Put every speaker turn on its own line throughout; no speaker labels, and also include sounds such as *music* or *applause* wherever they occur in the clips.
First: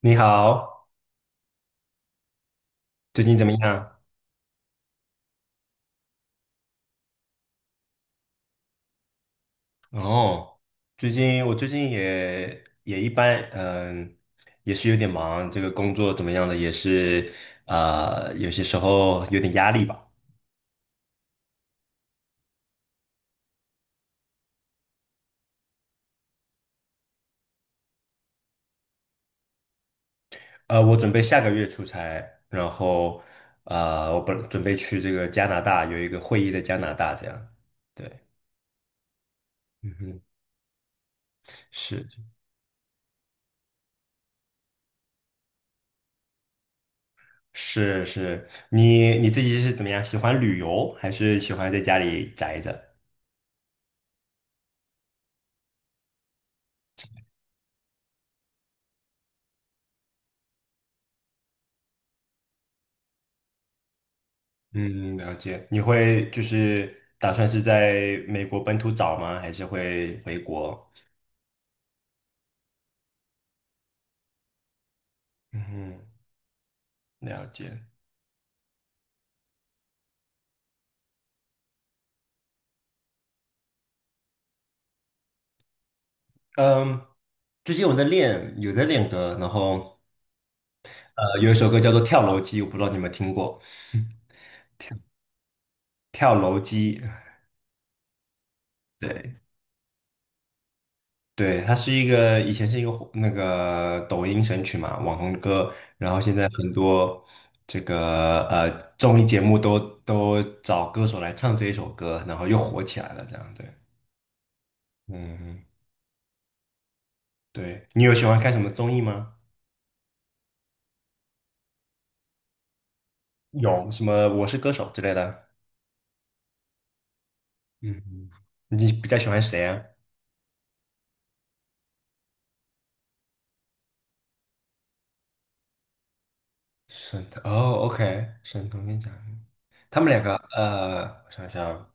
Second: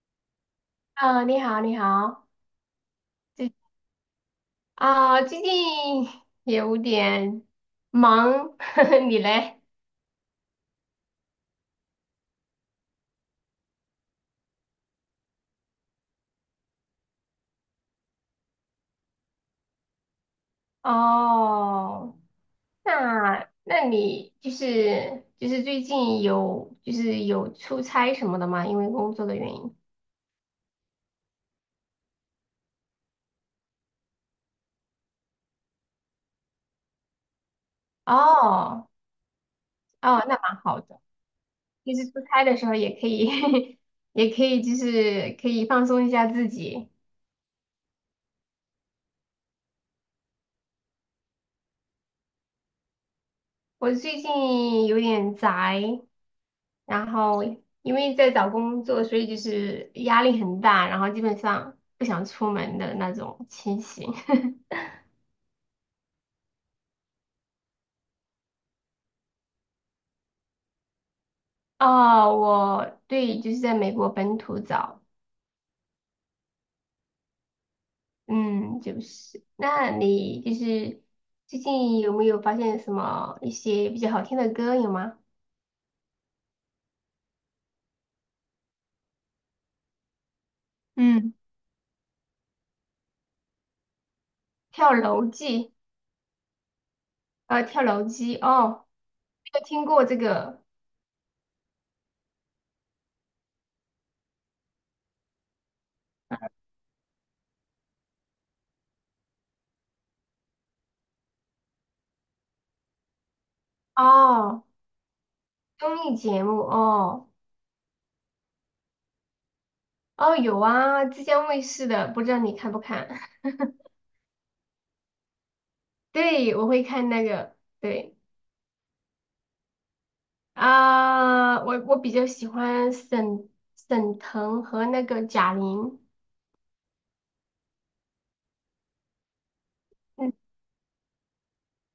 你好，
啊，你好，你好，
最近怎么
最
样？
最近有点忙，*laughs* 你嘞？
哦，最近也一般，也是有点忙，这个工作怎么样的也是，啊，有些时候有点压力吧。
哦，那你就是最近有就是有出差什么的吗？因为工作的原因。
我准备下个月出差，然后我本准备去这个加拿大，有一个会议在加拿大，这样。对，
哦
嗯哼，
哦，那蛮好的，就是出
是
差的时候也可以，*laughs* 也可以就是可以放松一下自己。
是是，你自己是怎么样？喜欢旅游还是喜欢在家里宅着？
我最近有点宅，然后因为在找工作，所以就是压力很大，然后基本上不想出门的那种情形。*laughs*
嗯，了解。你会就是打算是在美国本土找吗？还是会回国？
哦，我对，就是在美国本土找，
嗯，了解。
嗯，就是，那你就是最近有没有发现什么一些比较好听的歌有吗？
嗯，最近我在练，有在练歌，然后
嗯，
有一首歌叫做《跳楼机》，我不知道你有没有听过。
跳楼机，
跳楼机，
跳楼机，哦，
对
没有听过这个，
对，它是一个以前是一个火那个抖音神曲嘛，网红歌，然后现在很多这个综艺节目都找歌手来唱这一首歌，然后又火起来了，这样对。
哦，
嗯，
综艺节目，哦，
对，你有喜欢看什么综艺吗？
哦，有啊，浙江卫视的，不知道你看不看？
有什么《我是歌手》之类的？
对，我会看那个，对
嗯，你比较喜欢谁啊？
啊，我比较喜欢沈腾和那个贾玲。
沈腾哦，OK，沈腾跟贾玲，他们两
嗯
个，我想想，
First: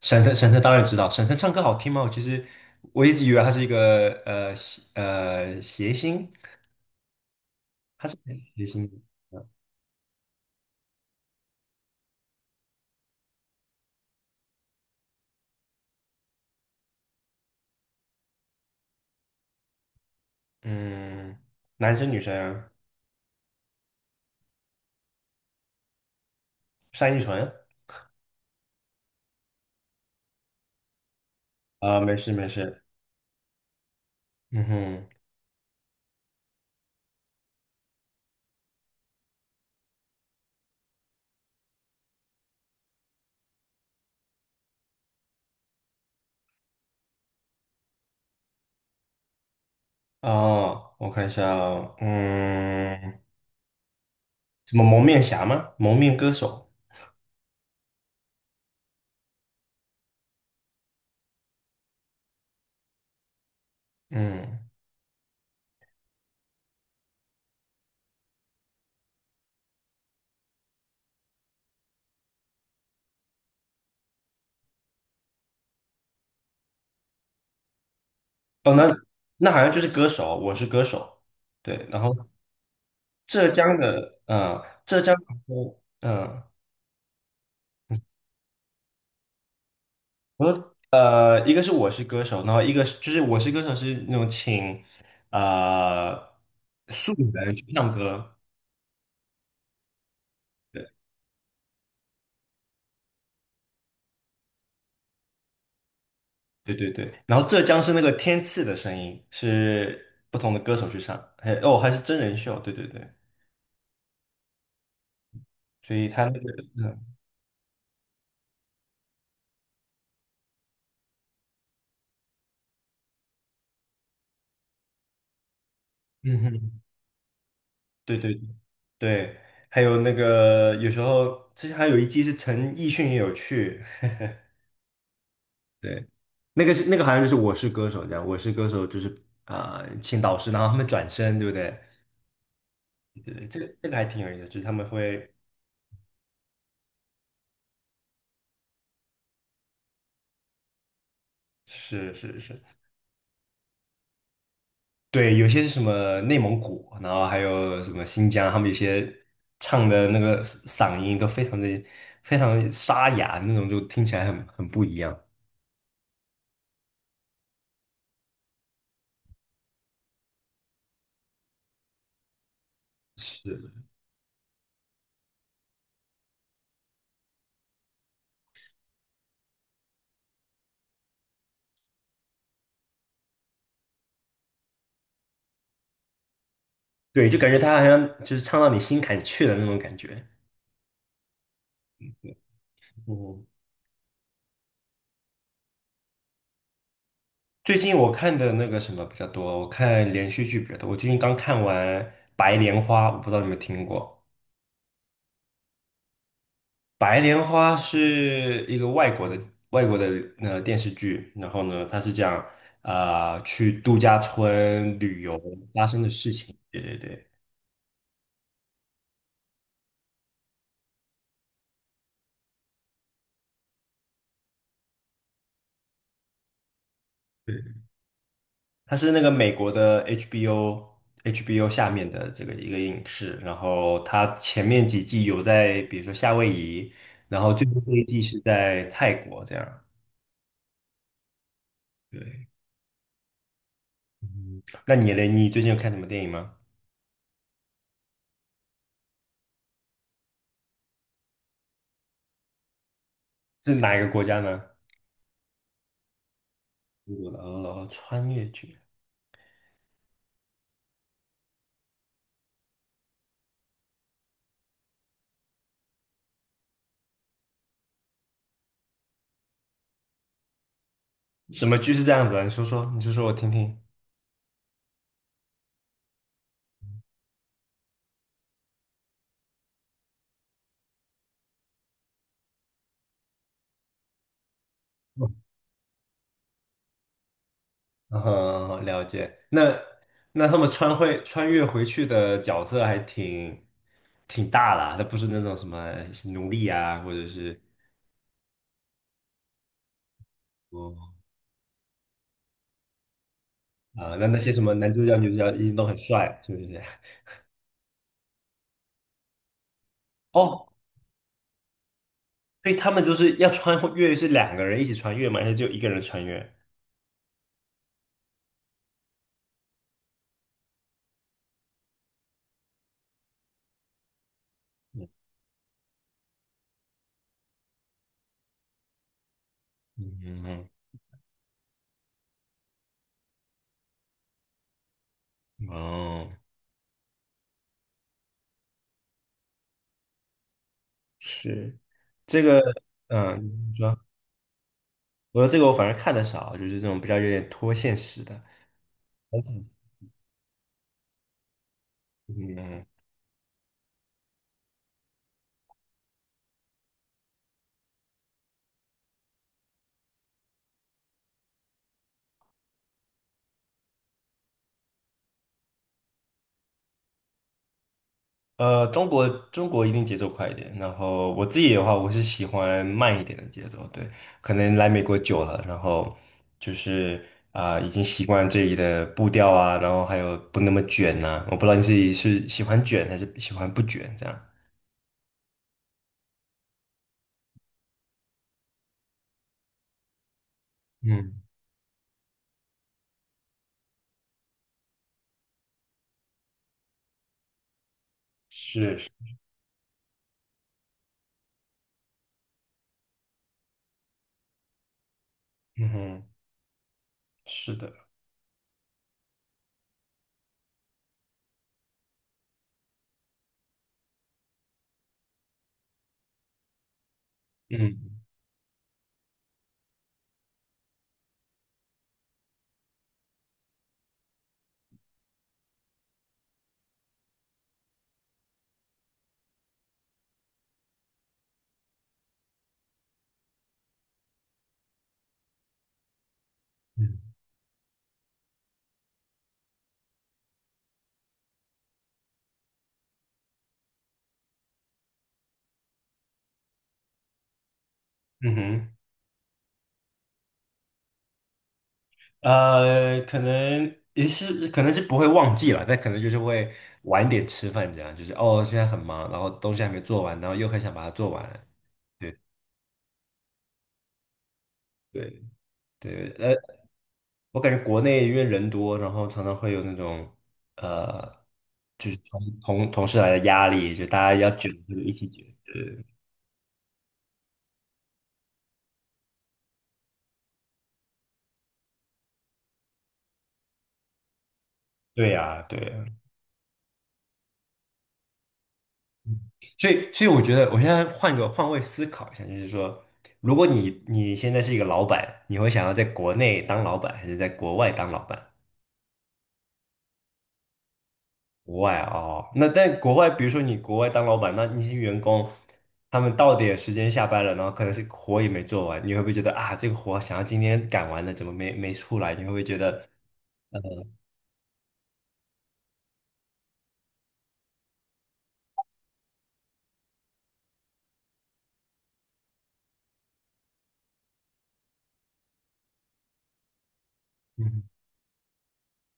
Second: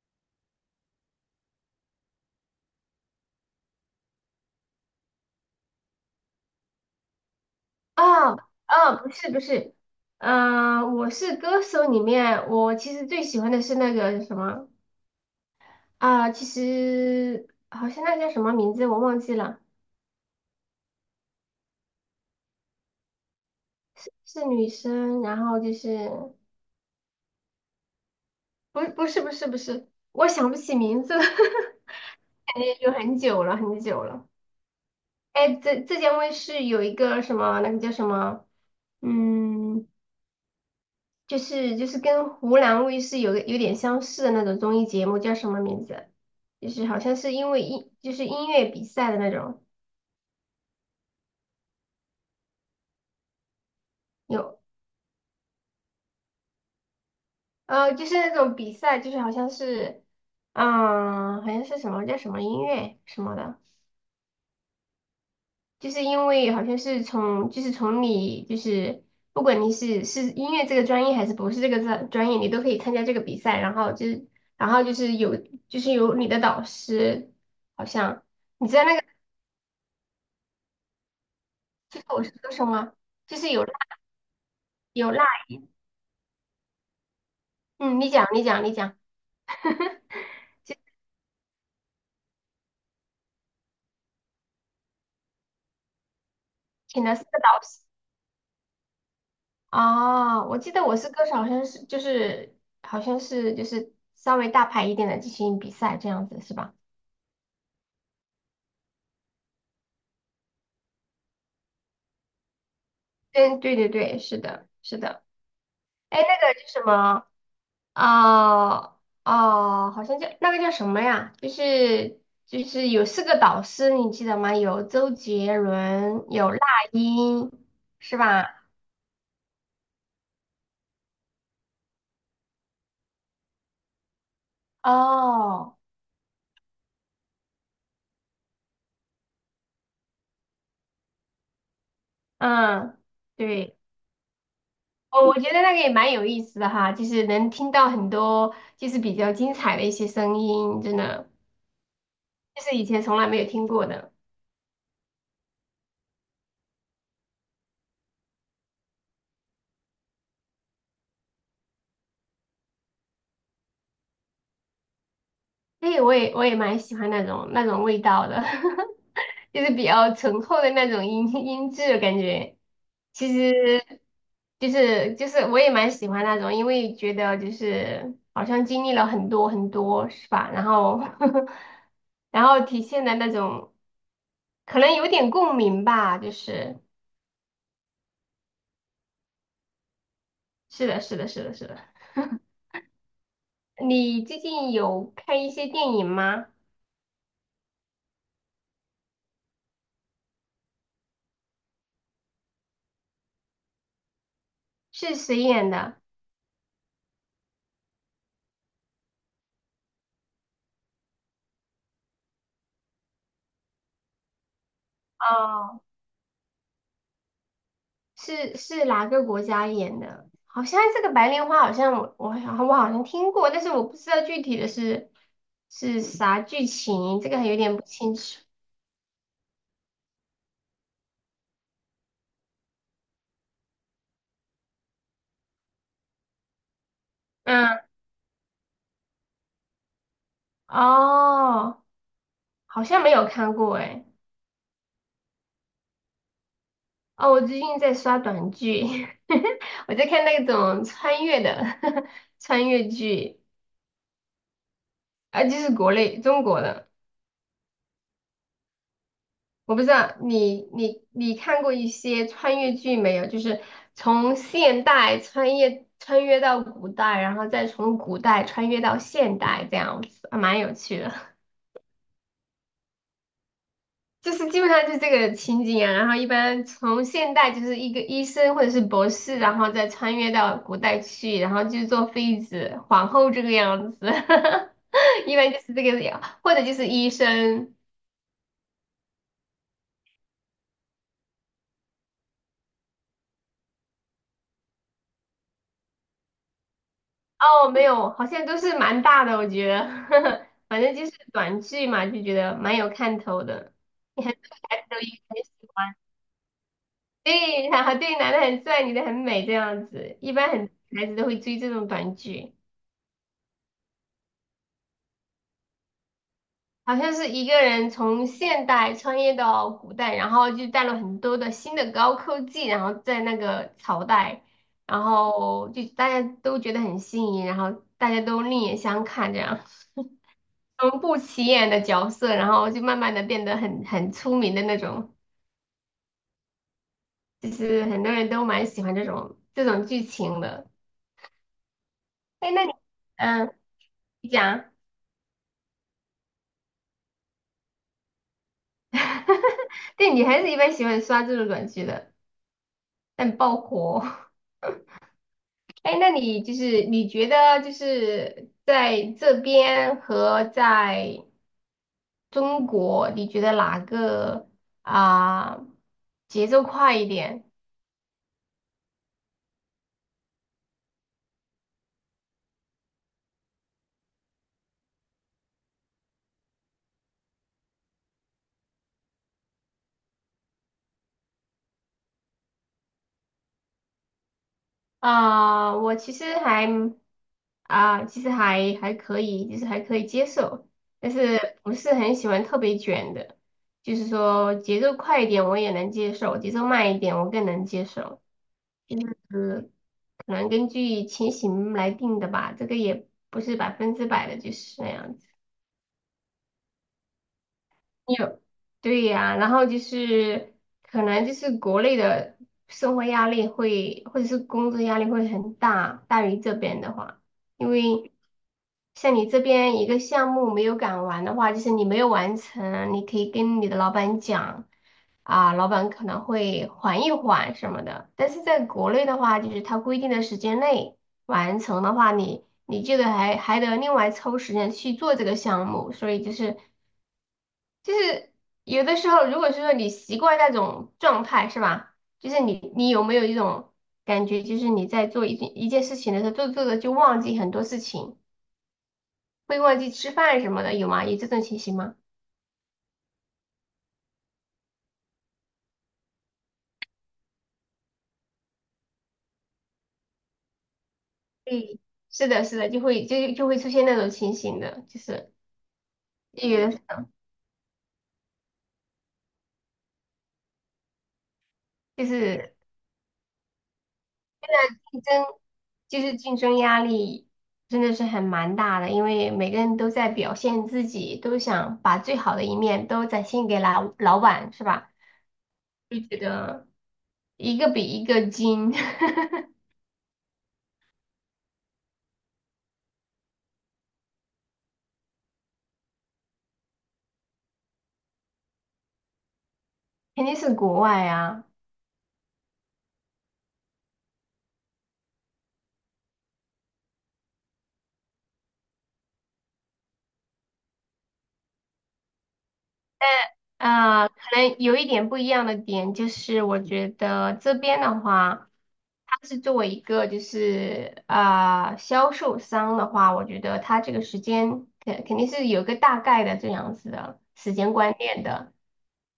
沈腾当然知道，沈腾唱歌好听吗？我其实，我一直以为他是一个谐星，他是
啊
谐星，
啊，不是不是，嗯、我是歌手里面，我其实最喜欢的是那个什么啊，其实好像那叫什么名字我忘记了，
嗯，男生女生啊，
是女生，然后就是
单依纯
不是不是不是，我想不起名字了，
啊，没事
*laughs*
没
感觉
事，
有很久了很久了。
嗯哼，
哎，浙江卫视有一个什么，那个叫什么？嗯，就是跟湖南卫视有个有点相似的那种综艺节目，叫什么名字？就是好像是因为音就是音乐比赛的那种，
哦，我看一下哦嗯。
有
什么蒙面侠吗？蒙面歌手，
就是那种比赛，就是好像是嗯好像是什么叫什么音乐什么的，
嗯，
就是因为好像是从你就是不管你是音乐这个专业还是不是这个专业，你都可以参加这个比赛，然后就是然后就是有有你的导师好像。你
哦，
知
那
道那
那好像就是歌手，我是歌手，对。
其
然
实
后
我是歌手吗？就
浙
是有辣
江的，
有辣，
嗯、
嗯，你讲，*laughs*
我说一个是我是歌手，然后一个是就是我是歌手是那种请呃
请
素
了四个
人
导
去
师
唱歌，
啊，我记得
对
我是歌手，好像是就是好像是就是稍微大牌一点的进行比赛这样子是吧？
对对对。然后浙江是那个天赐的声音，是不同的歌手去唱，还是真人秀，对对对，
嗯，对对对，是的，是的，
所以
哎，
他那个
那个叫什
嗯
么哦哦，好像叫那个叫什么呀？就是有四个导师，你记得吗？有周杰伦，
嗯
有那
哼，
英，
对
是
对。
吧？
对，还有那个有时候之前还有一季是陈奕迅也有去，
哦，
对，那个好像就是《我是歌手》这样，《我是歌手》就是请导师，然后他们转身，对不对？
嗯。
对，这个
对。
这个还挺有意思，就是他们
哦，
会
我觉得那个也蛮有意思的哈，就是能听到很多就是比较精彩的一些声音，真的，
是是是，
就是以前从来没有听过的。
对，有些是什么内蒙古，然后还有什么新疆，他们有些唱的那个嗓音都非常沙哑，那种就听起来很不一样。
哎，我也蛮喜欢那种味道的，*laughs* 就是比较醇厚的那种音质的感觉。其
是，
实，就是我也蛮喜欢那种，因为觉得就是好像经历了很多很多，是吧？然后 *laughs* 然后体现的那种可能有点共鸣吧，就是。
对，就感觉他好像就是唱到你心坎去了那种感觉。
是的，是的，是的，是的，
嗯。
你最近有看一些电影吗？
最近我看的那个什么比较多，我看连续剧比较多。我最近刚看完《白莲花》，我不知道你们听过。
是谁演的？
《白莲花》是一个外国的电视剧，然后呢，它是讲去度假村旅游
哦，
发生的事情。对对对，
是哪个国家演的？好像这个白莲花，好像我好像听过，但是我不知道具体的是啥剧情，这个还有点不清楚。
它是那个美国的 HBO 下面的这个一个影视，然后它前面几季有在比如说夏威夷，然后最
嗯，
后这一季是在泰国这样。
哦，
对。
好像没有看过哎。
嗯那你嘞？你最近有看什么电影吗？
哦，我最近在刷短剧，*laughs* 我在看那种穿越的 *laughs* 穿越剧，
是哪一个国家呢？
啊，就是国内中国的。
哦，穿越剧，
我不知道你看过一些穿越剧没有？就是从现代穿越到古代，然后再从古代穿越到现代，这样子还蛮有趣的。
什么剧是这样子的？你说说，你说说我听听。
*laughs* 就是基本上就是这个情景啊，然后一般从现代就是一个医生或者是博士，然后再穿越到古代去，然后就做妃子、皇后这个样子，*laughs* 一般就是这个样，或者就是医生。
嗯哼，了解。那他们会穿越回去的角色还挺大的那不是那种什么奴隶啊，或者是
哦，没有，好像都是蛮大的，我觉得，*laughs* 呵呵，反正就是
哦
短剧嘛，就觉得蛮有看头的。
啊，
你
那
很
那
多
些什么
孩子
男
都
主
应
角、女主
该
角
喜
一定都很
欢，
帅，是不是？
对，*laughs* 然后对，男的很帅，女的很美，这样子，一
*laughs*
般
哦，
很孩子都会追这种短剧。
所以他们就是要穿越，是两个人一起穿越嘛，还是就一个人穿越？
好像是一个人从现代穿越到古代，然后就带了很多的新的高科技，然后在那个朝代，然
嗯
后就大家都觉得很新颖，然后大家都另眼相看这样。
嗯
从不起眼的角色，然后就慢慢的变得很出名的那种，
嗯，哦。
就是很多人都蛮喜欢这种剧情的。
是这
哎，
个，
那你，
嗯，
嗯，
你说，
你讲，
我说这个我反而看的少，就是这种比较有点脱现实的。
*laughs* 对，女孩子一般喜欢刷这种短剧的，
嗯，
但爆火。*laughs* 哎，那你就是你觉得就是在这边和在中国，你觉得哪个啊、节奏快一点？
中国一定节奏快一点，然后我自己的话，我是喜欢慢一点的节奏，对，可能来美国久了，然后就是已经习惯这里的步调啊，然后还有不那么卷呐、我不知道你自己是喜欢卷还是喜欢不卷这样。
啊、我其实还啊、其实还可以，就是还可以接受，但
嗯，
是不是很喜欢特别卷的，就是说节奏快一点我也能接受，节奏慢一点我更能接受，
是，是
就是可能根据情形来定的吧，这个也不是百分之百的，就是那样子。
嗯哼，是的，
有，对呀，然后就是可能就是国内的生活压力会，或者是工作压力会很大，大于这边的话，因
嗯
为像你这边一个项目没有赶完的话，就是你没有完成，你可以跟你的老板讲，啊，老板可能会缓一缓什么的，但是在国内的话，就是他规定的时间内完成的话，你这个还得另外抽时间去做这个项目，所以就是。
嗯
就是有的时候，如果是说你习惯那种状态，是吧？就是你有没有一种感觉，就是你在做一件一件事情的时候，做着做着就忘记很多事情，
嗯哼。
会忘记吃饭什么的，有吗？有这种情形吗？
可能也是，可能是不会忘记了，但可能就是会晚点吃饭，这样就是哦，现在很忙，然后东西还没做完，然后又很想把它做完。
对，是
对
的，是的，就会出现那种情形的，就是
对对，
有的
我感觉国内因为人多，然后常常会有那种呃，
就
就是同
是
同同事来的压力，就大家要卷，就
竞
一
争，
起卷。
就
对
是竞争压力真的是很蛮大的，因为每个人都在表现自己，都想把最好的一面都展现给老板，是吧？
对呀，对
就觉
呀。
得。一个比一个精，*laughs*
所以我觉得我现在换位思考一下，就是说，如果你现在是一个老板，你会想要在国内当老板，还是在国外当老板？
肯定是国外啊。
国外哦，那但国外，比如说你国外当老板，那些员工，他们到点时间下班了，然后可能是活也没做完，你会不会觉得啊，这个活想要今天赶完的，怎么没出来？你会不会觉得，
啊，可能有一点不一样的点就是，我觉得这边的话，它是作为一个就是销售商的话，我觉得它这个时间肯定是有个大概的这样子的时间
嗯
观念的。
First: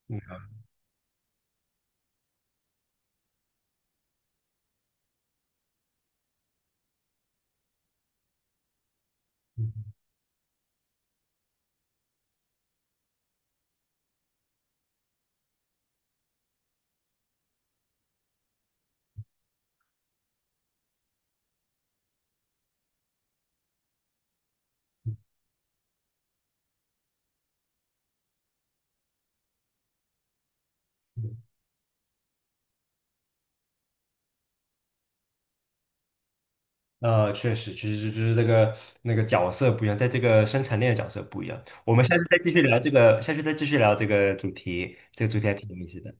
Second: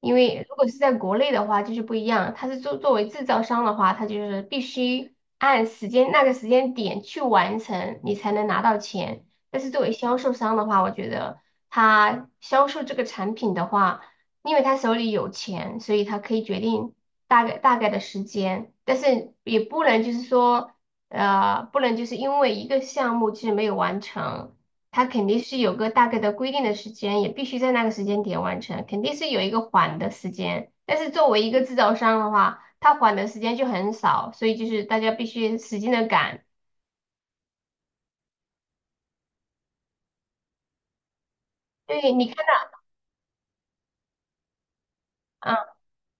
因
嗯，
为如果是在国内的话，就是不一样，它是作为制造商的话，它就是必须按时间那个时间点去完成，你才能拿到钱。但是作为销售商的话，我觉得他销售这个产品的话。因为他手里有钱，所以他可以决定大概的时间，但是也不能就是说，不能就是因为一个项目就是没有完成，他肯定是有个大概的规定的时间，也必须在那个时间点完成，肯定是有一个缓的时间。但是作为一个制造商的话，他缓的时间就很少，所以就是大家必须使劲的赶。
确实，其实就是那个角色不一样，在这个生产链的角色不一样。我们
对，
下次
你看
再继续
到，
聊这个，下次再继续聊这个主题，这个主题还
嗯，
挺有意思的。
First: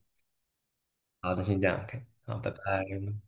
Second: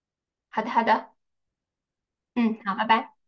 好的好的，
好，那先这样，OK，好，拜
嗯，好，拜拜。
拜。